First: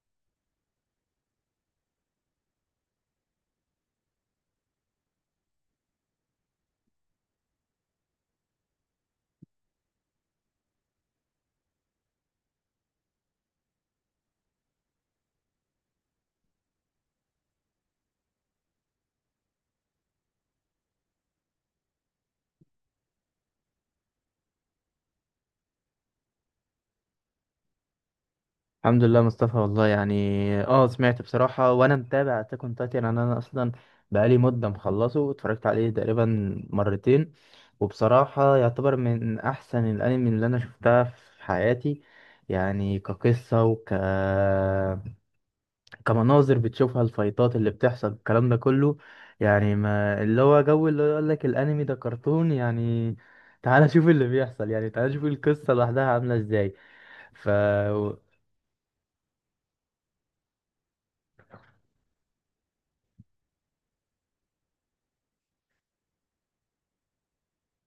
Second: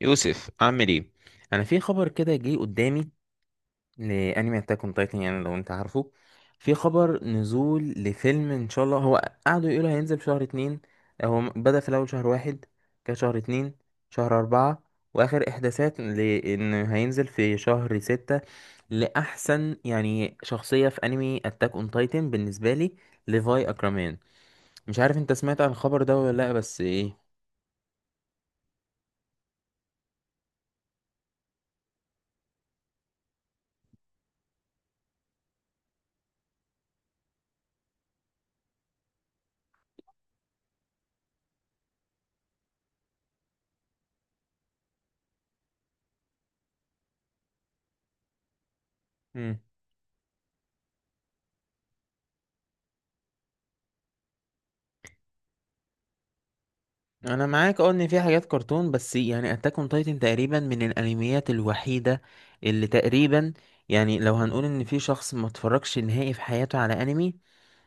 يوسف، عامل ايه؟ انا في خبر كده جه قدامي لانمي اتاك اون تايتن، يعني لو انت عارفه. في خبر نزول لفيلم ان شاء الله. هو قعدوا يقولوا هينزل في شهر اتنين. هو بدأ في الاول شهر واحد، كان شهر اتنين، شهر اربعة، واخر احداثات لان هينزل في شهر ستة. لاحسن يعني شخصية في انمي اتاك اون تايتن بالنسبة لي ليفاي اكرمان. مش عارف انت سمعت عن الخبر ده ولا لا، بس ايه. الحمد لله، مصطفى، والله يعني، اه سمعت بصراحة، وانا متابع اتاك اون تايتن. انا اصلا بقالي مدة مخلصه، اتفرجت عليه تقريبا مرتين. وبصراحة يعتبر من احسن الانمي اللي انا شفتها في حياتي، يعني كقصة كمناظر بتشوفها، الفايتات اللي بتحصل، الكلام ده كله. يعني ما اللي هو جو اللي يقول لك الانمي ده كرتون، يعني تعالى شوف اللي بيحصل، يعني تعالى شوف القصة لوحدها عاملة ازاي. انا ف معاك، اه، ان في حاجات كرتون، بس يعني اتاك اون تايتن تقريبا من الانميات الوحيده اللي تقريبا، يعني لو هنقول ان في شخص ما اتفرجش نهائي في حياته على انمي،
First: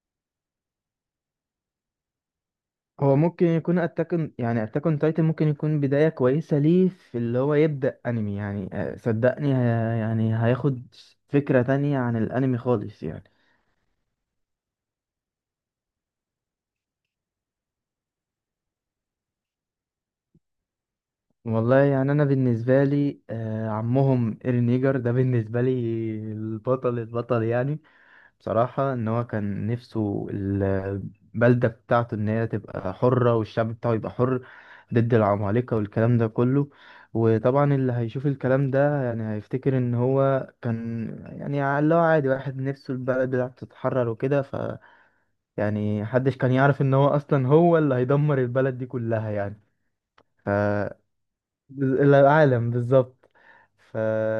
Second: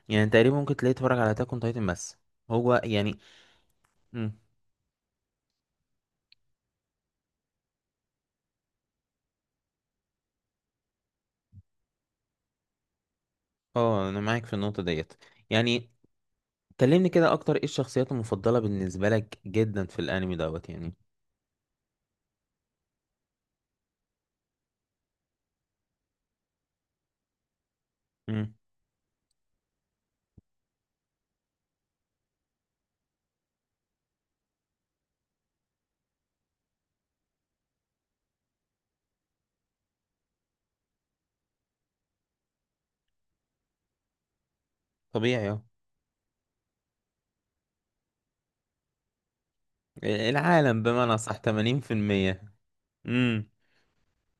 يعني تقريبا ممكن تلاقيه اتفرج على اتاك اون تايتن بس. هو هو يعني ممكن يكون اتاكن، مم. يعني اتاكن تايتن ممكن يكون بداية كويسة ليه في اللي هو يبدأ انمي، يعني صدقني، يعني هياخد فكرة تانية عن الانمي خالص يعني. اه، انا معاك في النقطه ديت، يعني كلمني كده اكتر، ايه الشخصيات المفضله بالنسبه لك جدا في الانمي دوت؟ يعني والله يعني، انا بالنسبة لي عمهم ايرين ييجر ده بالنسبة لي البطل البطل يعني. مم. بصراحة إن هو كان نفسه البلدة بتاعته إن هي تبقى حرة، والشعب بتاعه يبقى حر ضد العمالقة والكلام ده كله. وطبعا اللي هيشوف الكلام ده يعني هيفتكر إن هو كان، يعني اللي هو عادي واحد نفسه البلد بتاعته تتحرر وكده. ف طبيعي، اه. يعني محدش كان يعرف إن هو أصلا هو اللي هيدمر البلد دي كلها يعني. العالم بمعنى صح 80%. العالم بالظبط. امم ف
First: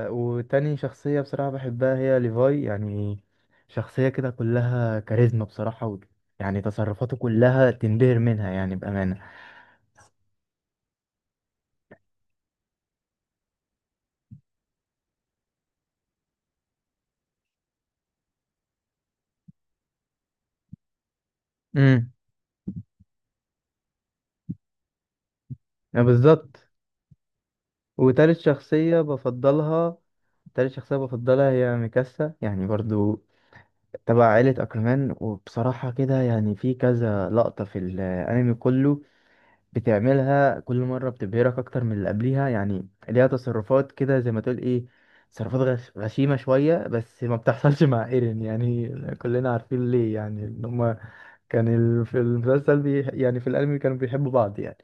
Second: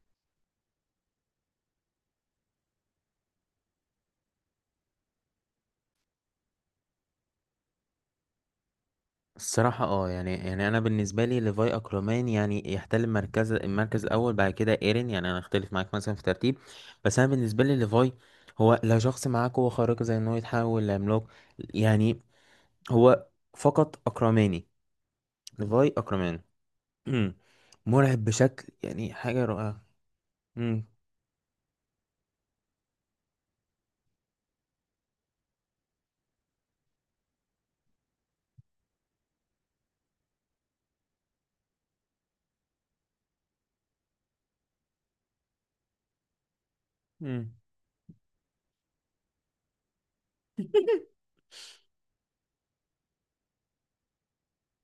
وتاني شخصية بصراحة بحبها هي ليفاي يعني، شخصية كده كلها كاريزما بصراحة. و... يعني تصرفاته كلها تنبهر منها، يعني بأمانة. الصراحة، اه يعني، أنا بالنسبة لي ليفاي أكرومان، يعني يحتل المركز الأول بعد كده إيرين. يعني أنا أختلف معاك مثلا في ترتيب، بس أنا بالنسبة لي ليفاي، هو لا شخص معاه قوة خارقة زي إن هو يتحول لعملاق، امم. يعني هو فقط أكرماني، ليفاي أكرمان. بالظبط. مم. مرعب، وتالت بشكل شخصية يعني حاجة رائعة. بفضلها، تالت مم. شخصية بفضلها هي ميكاسا، يعني برضو تبع عائلة أكرمان. وبصراحة كده يعني في كذا لقطة في الأنمي كله بتعملها كل مرة بتبهرك أكتر من اللي قبليها. يعني ليها تصرفات كده، زي ما تقول إيه، تصرفات غشيمة شوية، بس ما مم. بتحصلش مع إيرين يعني. كلنا عارفين ليه، يعني إن هما كان في المسلسل يعني في الأنمي كانوا بيحبوا بعض يعني.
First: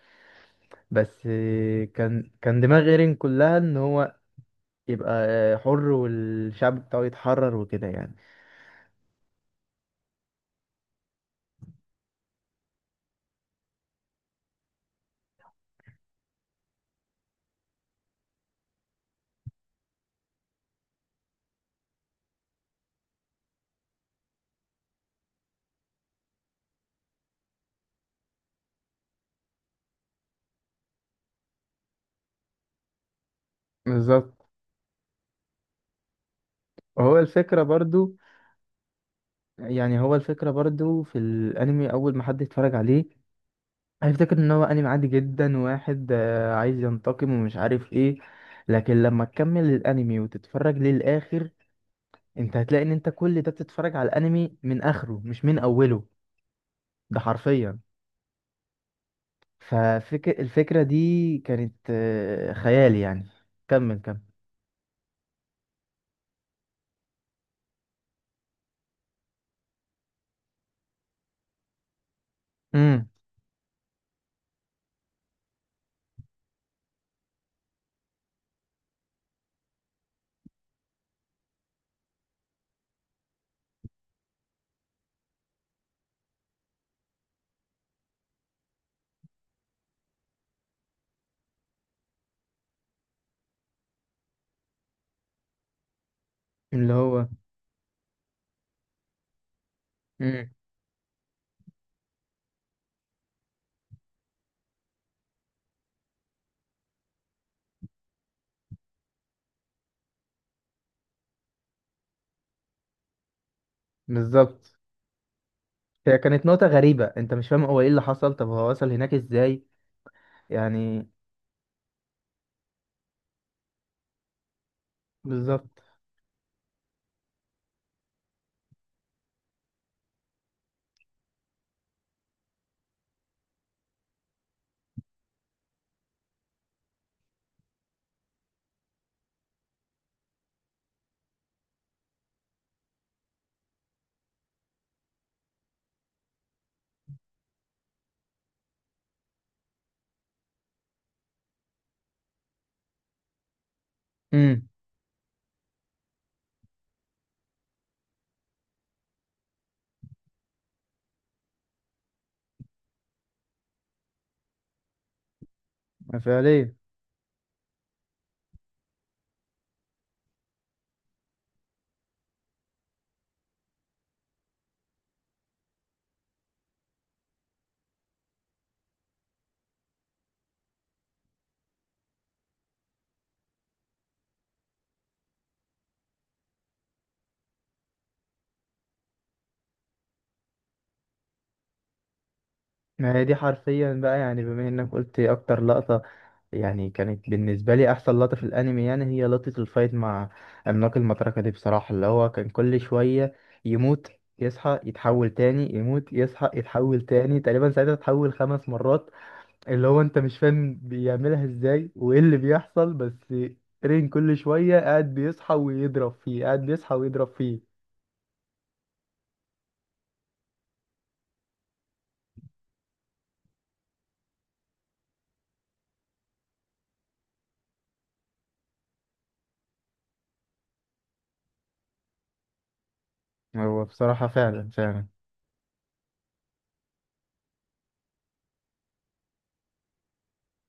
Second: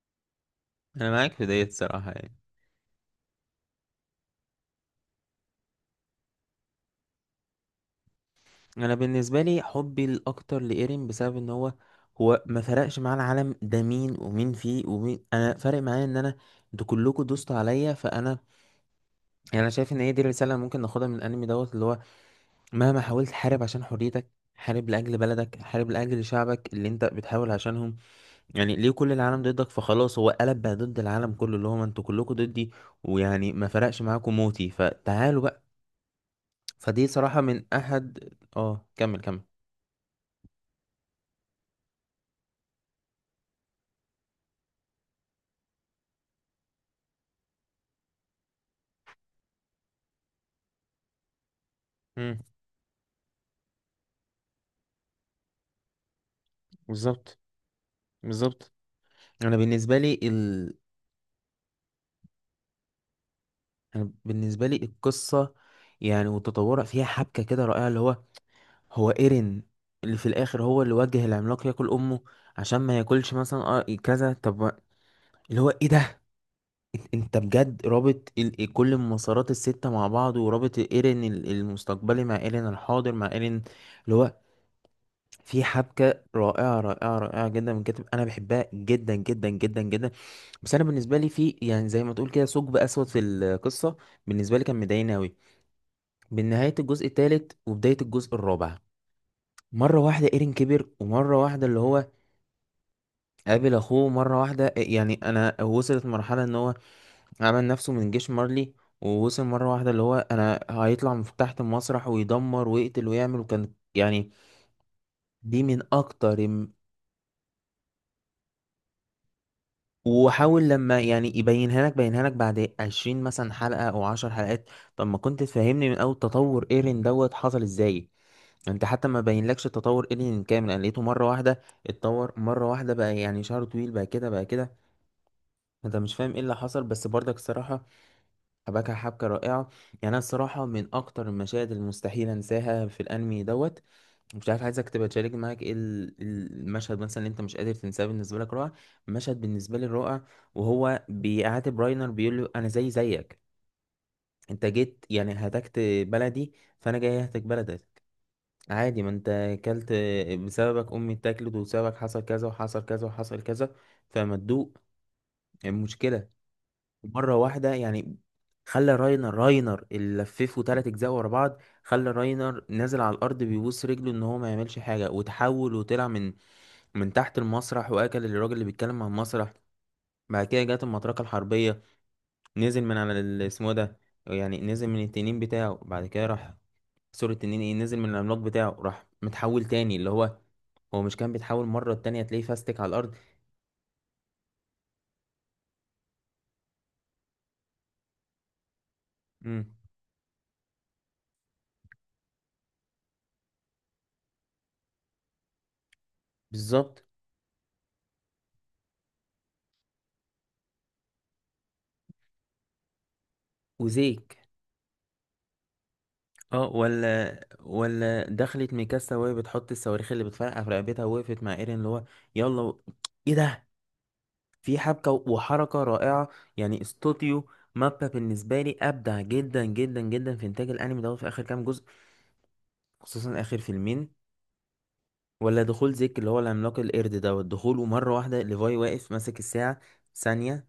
أنا بس معاك في ديت، الصراحة كان يعني. كان دماغ إيرين كلها إن هو يبقى حر والشعب بتاعه يتحرر وكده يعني. انا بالنسبه لي حبي الاكتر لايرين بسبب ان هو ما فرقش معاه العالم ده، مين ومين فيه ومين، انا فارق معايا ان انا انتوا كلكم دوستوا عليا، فانا يعني، انا شايف ان هي دي الرساله اللي ممكن ناخدها من الانمي دوت، اللي هو مهما حاولت حارب عشان حريتك، حارب لاجل بلدك، حارب لاجل شعبك اللي انت بتحاول عشانهم، يعني ليه كل العالم ضدك؟ فخلاص هو قلب بقى ضد العالم كله، اللي هو ما انتوا كلكم ضدي، ويعني ما فرقش معاكم بالظبط. موتي فتعالوا بقى. فدي وهو صراحه الفكرة من برضو. احد. اه، كمل كمل. يعني هو الفكرة برضو في الأنمي أول ما حد يتفرج عليه هيفتكر ان هو انمي عادي جدا، واحد عايز ينتقم ومش عارف ايه. لكن لما تكمل الانمي وتتفرج للاخر امم انت هتلاقي ان انت كل ده بتتفرج على الانمي من اخره مش من اوله. ده بالظبط، حرفيا. بالظبط. انا بالنسبه لي ففكر الفكرة دي كانت خيال يعني. كمل أنا كمل. بالنسبه لي القصه، يعني وتطورها فيها حبكه كده رائعه، اللي هو هو ايرين اللي في الاخر هو اللي وجه العملاق ياكل امه عشان ما امم. ياكلش مثلا، كذا. طب ما- اللي هو ايه ده، انت بجد رابط كل المسارات السته مع بعض، ورابط ايرين المستقبلي مع ايرين الحاضر مع ايرين، اللي هو في حبكه رائعه رائعه رائعه جدا، من كتب انا بحبها جدا جدا جدا جدا. بس انا بالنسبه لي في، يعني زي ما تقول كده، ثقب اسود في القصه بالنسبه لي كان مضايقني قوي من نهايه اللي الجزء هو. الثالث وبدايه الجزء الرابع. مره واحده امم. ايرين كبر، ومره واحده اللي هو قابل اخوه مره واحده، يعني انا وصلت مرحله ان هو عمل نفسه من جيش مارلي، ووصل مره واحده اللي هو انا هيطلع من تحت المسرح ويدمر ويقتل ويعمل، وكان يعني بالظبط. دي من هي اكتر. كانت نقطة غريبة، انت مش فاهم هو ايه اللي حصل، طب هو وصل هناك ازاي وحاول لما يعني. يعني يبينها لك بينها لك بعد 20 مثلا حلقة او 10 حلقات. طب ما كنت بالظبط. تفهمني من اول تطور ايرين دوت حصل ازاي؟ انت حتى ما بينلكش تطور ايرين كامل، انا لقيته مرة واحدة اتطور مرة واحدة بقى، يعني شعره طويل بقى كده بقى كده. انت مش فاهم ايه اللي حصل، بس برضك الصراحة حبكها حبكة رائعة، يعني انا الصراحة من اكتر المشاهد المستحيل انساها في الانمي دوت. مش عارف، عايزك تبقى تشارك معاك ايه المشهد مثلا اللي انت مش قادر تنساه، بالنسبه لك رائع. مشهد بالنسبه لي رائع، وهو بيعاتب راينر، بيقول له انا زي زيك. انت امم. جيت يعني هتكت بلدي، فانا جاي اهتك بلدك. عادي، ما انت اكلت، بسببك امي اتاكلت، وبسببك حصل كذا وحصل كذا وحصل كذا، فما تدوق المشكله فعليا. مره واحده، يعني خلى راينر اللي لففه تلات اجزاء ورا بعض، خلى راينر نازل على الارض بيبوس رجله ان هو ما يعملش حاجه، وتحول وطلع من تحت المسرح واكل الراجل اللي بيتكلم عن المسرح. بعد كده جت المطرقه الحربيه، نزل من على اسمه ده، يعني نزل من التنين بتاعه. بعد كده راح، سوري التنين ايه، نزل من العملاق بتاعه، راح متحول تاني، اللي هو هو مش كان بيتحول مره التانية تلاقيه فاستك على الارض. ما هي دي حرفيا بقى، يعني بما انك قلت اكتر لقطة، يعني كانت بالنسبة لي احسن لقطة في الانمي، يعني هي لقطة امم الفايت مع عملاق المطرقة دي بصراحة. اللي هو كان كل شوية يموت، يصحى، يتحول تاني، يموت، يصحى، يتحول بالظبط. تاني، تقريبا ساعتها اتحول 5 مرات. اللي هو انت مش فاهم بيعملها ازاي وايه اللي بيحصل، بس رين وزيك، كل شوية قاعد بيصحى ويضرب فيه، قاعد اه، بيصحى ويضرب فيه. ولا دخلت ميكاسا وهي بتحط الصواريخ اللي بتفرقع في رقبتها، ووقفت مع ايرين، اللي هو يلا ايه ده، في حبكة وحركة رائعة. يعني استوديو مابا بالنسبة لي أبدع جدا جدا جدا في إنتاج الأنمي دوت في آخر كام جزء، خصوصا آخر هو فيلمين. بصراحة فعلا فعلا. ولا دخول زيك اللي هو العملاق القرد دوت، دخوله مرة واحدة، ليفاي واقف ماسك الساعة، ثانية،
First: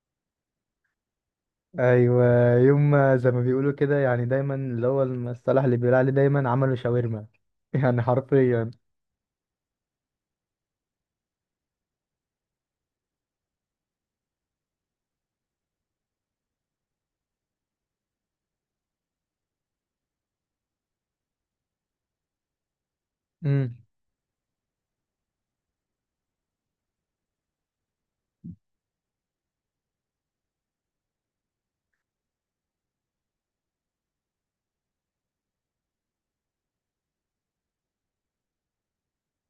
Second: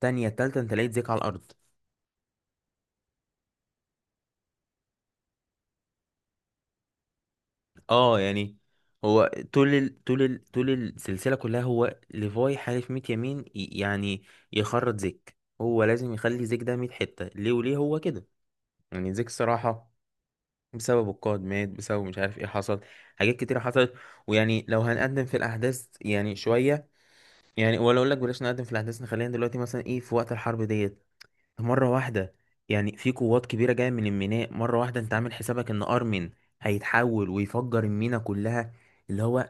تانية، تالتة، أنت لقيت زيك على الأرض. ايوه. يوم ما- زي ما بيقولوا كده، يعني دايما اللي هو المصطلح اللي بيقول عليه دايما عملوا شاورما يعني أه يعني، حرفيا. هو طول السلسلة كلها، هو ليفاي حالف 100 يمين، يعني يخرط زيك، هو لازم يخلي زيك ده 100 حتة ليه، وليه هو كده؟ يعني زيك، الصراحة بسبب القائد مات، بسبب مش عارف ايه حصل، حاجات كتيرة امم. حصلت. ويعني لو هنقدم في الأحداث يعني شوية، يعني ولا أقول لك بلاش نقدم في الأحداث، نخلينا دلوقتي مثلا ايه في وقت الحرب ديت. مرة واحدة، يعني في قوات كبيرة جاية من الميناء مرة واحدة، أنت عامل حسابك إن أرمن هيتحول ويفجر المينا كلها، اللي هو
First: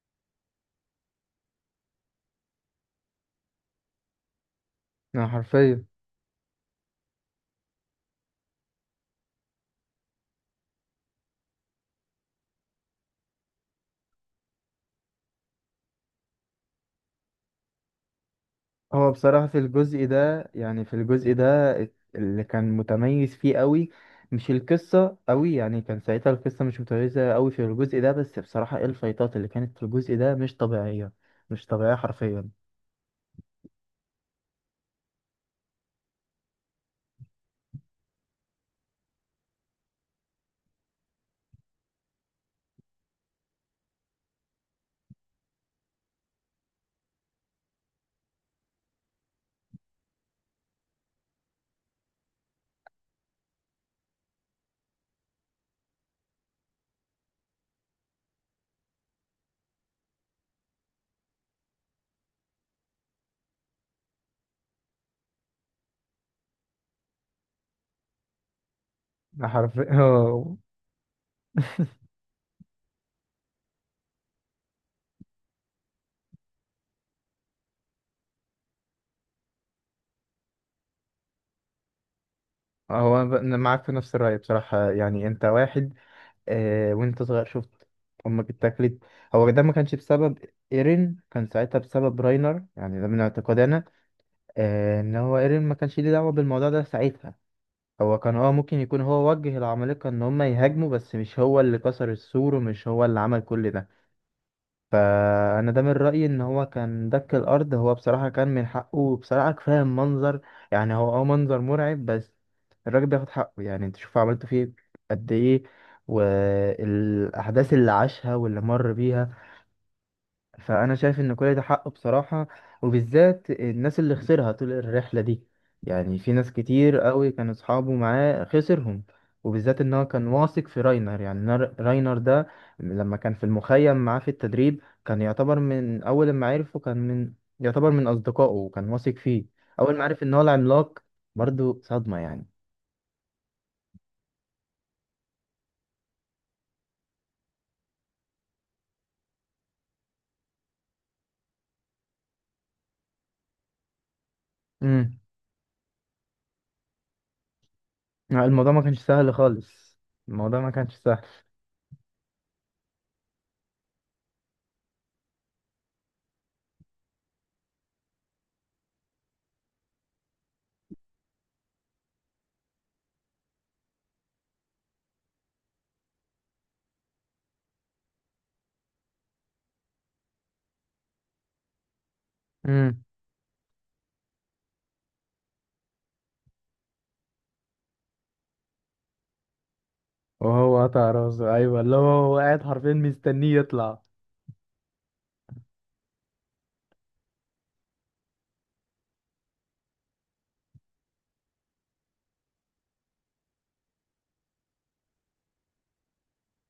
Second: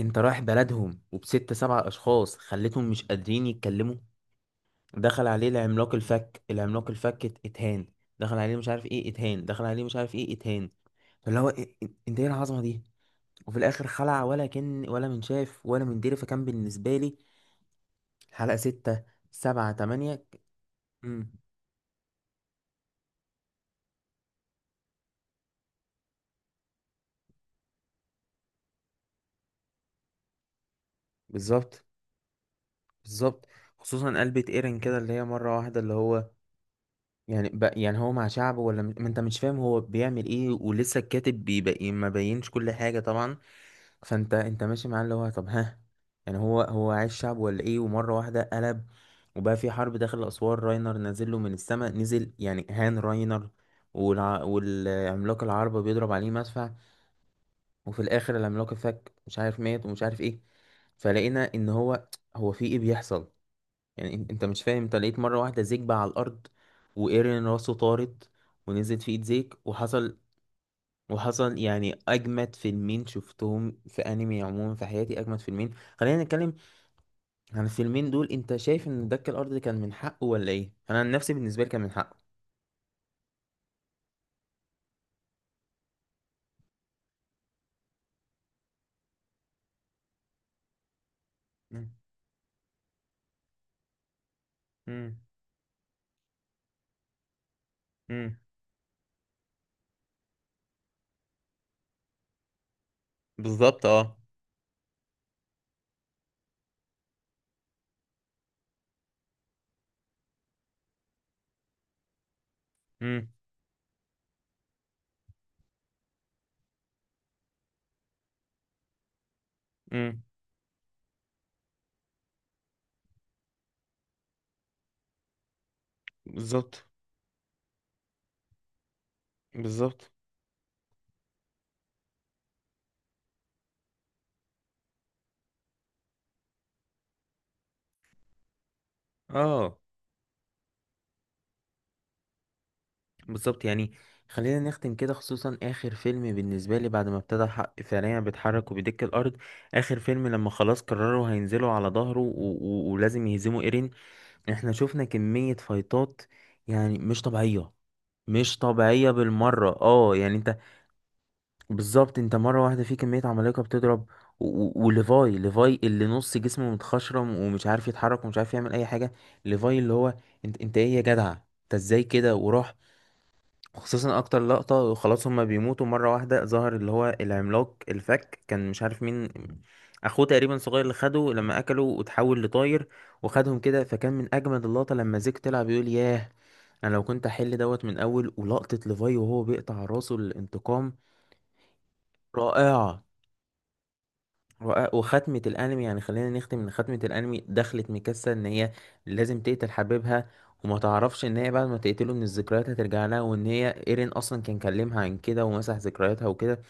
أنت رايح بلدهم وبست سبع أشخاص خليتهم مش قادرين يتكلموا. دخل يعني عليه حرفيا. العملاق الفك، العملاق الفك، اتهان، دخل عليه مش عارف ايه اتهان، دخل عليه مش عارف ايه اتهان، اللي هو إيه، انت ايه العظمه دي؟ وفي الاخر خلع، ولا كان ولا من شاف ولا من دري، فكان بالنسبه لي حلقه ستة، هو بصراحة في سبعة، الجزء تمانية. ده، يعني في امم الجزء ده اللي كان متميز فيه قوي، مش القصة قوي. يعني كان ساعتها القصة مش متميزة قوي في الجزء ده، بس بصراحة ايه الفايتات اللي كانت في الجزء ده مش طبيعية. مش بالظبط. طبيعية حرفيا. بالظبط، خصوصا قلبة ايرن كده، اللي هي مره واحده اللي هو يعني يعني هو مع شعبه، ولا ما انت مش فاهم هو بيعمل ايه، ولسه الكاتب بيبقى ايه، ما بينش كل حاجة طبعا. فانت ماشي معاه اللي هو طب ها، يعني هو عايش شعب ولا ايه؟ ومرة واحدة قلب، وبقى في حرب داخل أسوار، راينر نازل له من السماء، نزل يعني هان راينر. والعملاق العربة بيضرب عليه مدفع، وفي الآخر العملاق الفك مش عارف مات ومش عارف ايه. فلقينا ان هو هو في ايه بيحصل، يعني انت مش فاهم، انت لقيت مرة واحدة زيك بقى على الأرض، وإيرين راسه طارت ونزلت في ايد زيك، حرفيا وحصل هو وحصل، يعني أجمد فيلمين شفتهم في أنمي عموما في حياتي، أجمد فيلمين. خلينا نتكلم عن الفيلمين دول. انت شايف ان دك الأرض كان من حقه ولا ايه؟ أنا عن نفسي بالنسبة لي كان من حقه. هو أنا ب- أنا معاك في نفس الرأي بصراحة يعني. انت واحد وانت صغير شفت امك اتاكلت. هو ده ما كانش بسبب ايرين، كان ساعتها مم. بسبب راينر، يعني ده من اعتقادنا. ان مم. هو ايرين ما كانش ليه دعوه بالموضوع ده ساعتها. هو كان مم. ممكن يكون هو وجه العمالقه ان هم يهاجموا، بس مش هو اللي كسر السور، ومش هو اللي عمل كل بالظبط، ده. اه. فانا ده من رايي ان هو كان دك الارض. هو بصراحه كان من حقه بصراحه، كفايه المنظر. يعني هو منظر مرعب، بس الراجل مم. بياخد حقه. يعني انت شوف عملته فيه قد ايه، والاحداث اللي عاشها واللي مر بيها. مم. فانا شايف ان كل ده حقه بصراحه، وبالذات الناس اللي خسرها طول الرحله دي. يعني في ناس بالظبط. كتير قوي كانوا اصحابه معاه خسرهم. وبالذات ان هو بالظبط، كان واثق في راينر، يعني راينر ده لما كان في المخيم معاه في التدريب كان يعتبر من اول ما عرفه، كان من يعتبر من اصدقائه وكان واثق فيه. اه. اول ما عرف ان هو العملاق، برضو صدمه يعني. بالظبط. يعني خلينا نختم كده، خصوصا اخر فيلم بالنسبه لي بعد ما ابتدى الحق فعليا بيتحرك وبيدك الارض. اخر فيلم لما خلاص قرروا هينزلوا على ظهره ولازم يهزموا ايرين. احنا شفنا امم. كميه فايتات يعني مش طبيعيه، مش الموضوع ما كانش طبيعيه سهل بالمره، خالص، اه يعني انت، الموضوع ما كانش سهل. بالظبط. انت مره واحده في كميه عمالقه بتضرب، ليفاي اللي نص جسمه متخشرم ومش عارف يتحرك ومش عارف يعمل اي حاجه. ليفاي اللي هو انت ايه يا جدع، انت ازاي كده؟ وراح، خصوصا اكتر لقطة، وخلاص هما بيموتوا مرة واحدة ظهر اللي هو العملاق الفك، كان مش عارف مين، اخوه تقريبا صغير، اللي خده لما اكله وتحول لطاير وخدهم كده. فكان من اجمد اللقطة لما زيك طلع بيقول ياه، انا لو كنت احل دوت من اول، ولقطة ليفاي وهو بيقطع راسه، وهو الانتقام، قطع راسه، ايوه، اللي هو قاعد حرفيا رائعة. مستنيه يطلع. وختمة الأنمي، يعني خلينا نختم إن ختمة الأنمي دخلت ميكاسا إن هي لازم تقتل حبيبها، وما تعرفش إن هي بعد ما تقتله إن الذكريات هترجع لها، وإن هي إيرين أصلا كان كلمها عن كده ومسح ذكرياتها وكده،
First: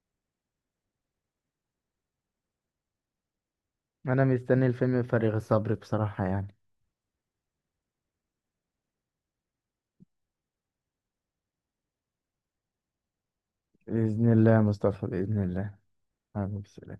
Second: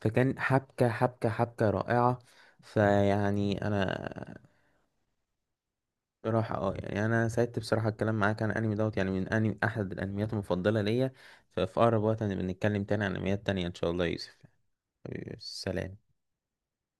فكان حبكة حبكة حبكة رائعة. فيعني أنا انا مستني الفيلم بفارغ الصبر بصراحة راح، يعني. اه يعني، أنا سعدت بصراحة الكلام معاك عن الأنمي دوت. يعني من أنمي، أحد الأنميات المفضلة ليا. ففي أقرب وقت هنبقى نتكلم تاني عن أنميات تانية إن شاء الله يا بإذن يوسف. الله يا مصطفى، بإذن الله. سلام. حبيبي، سلام.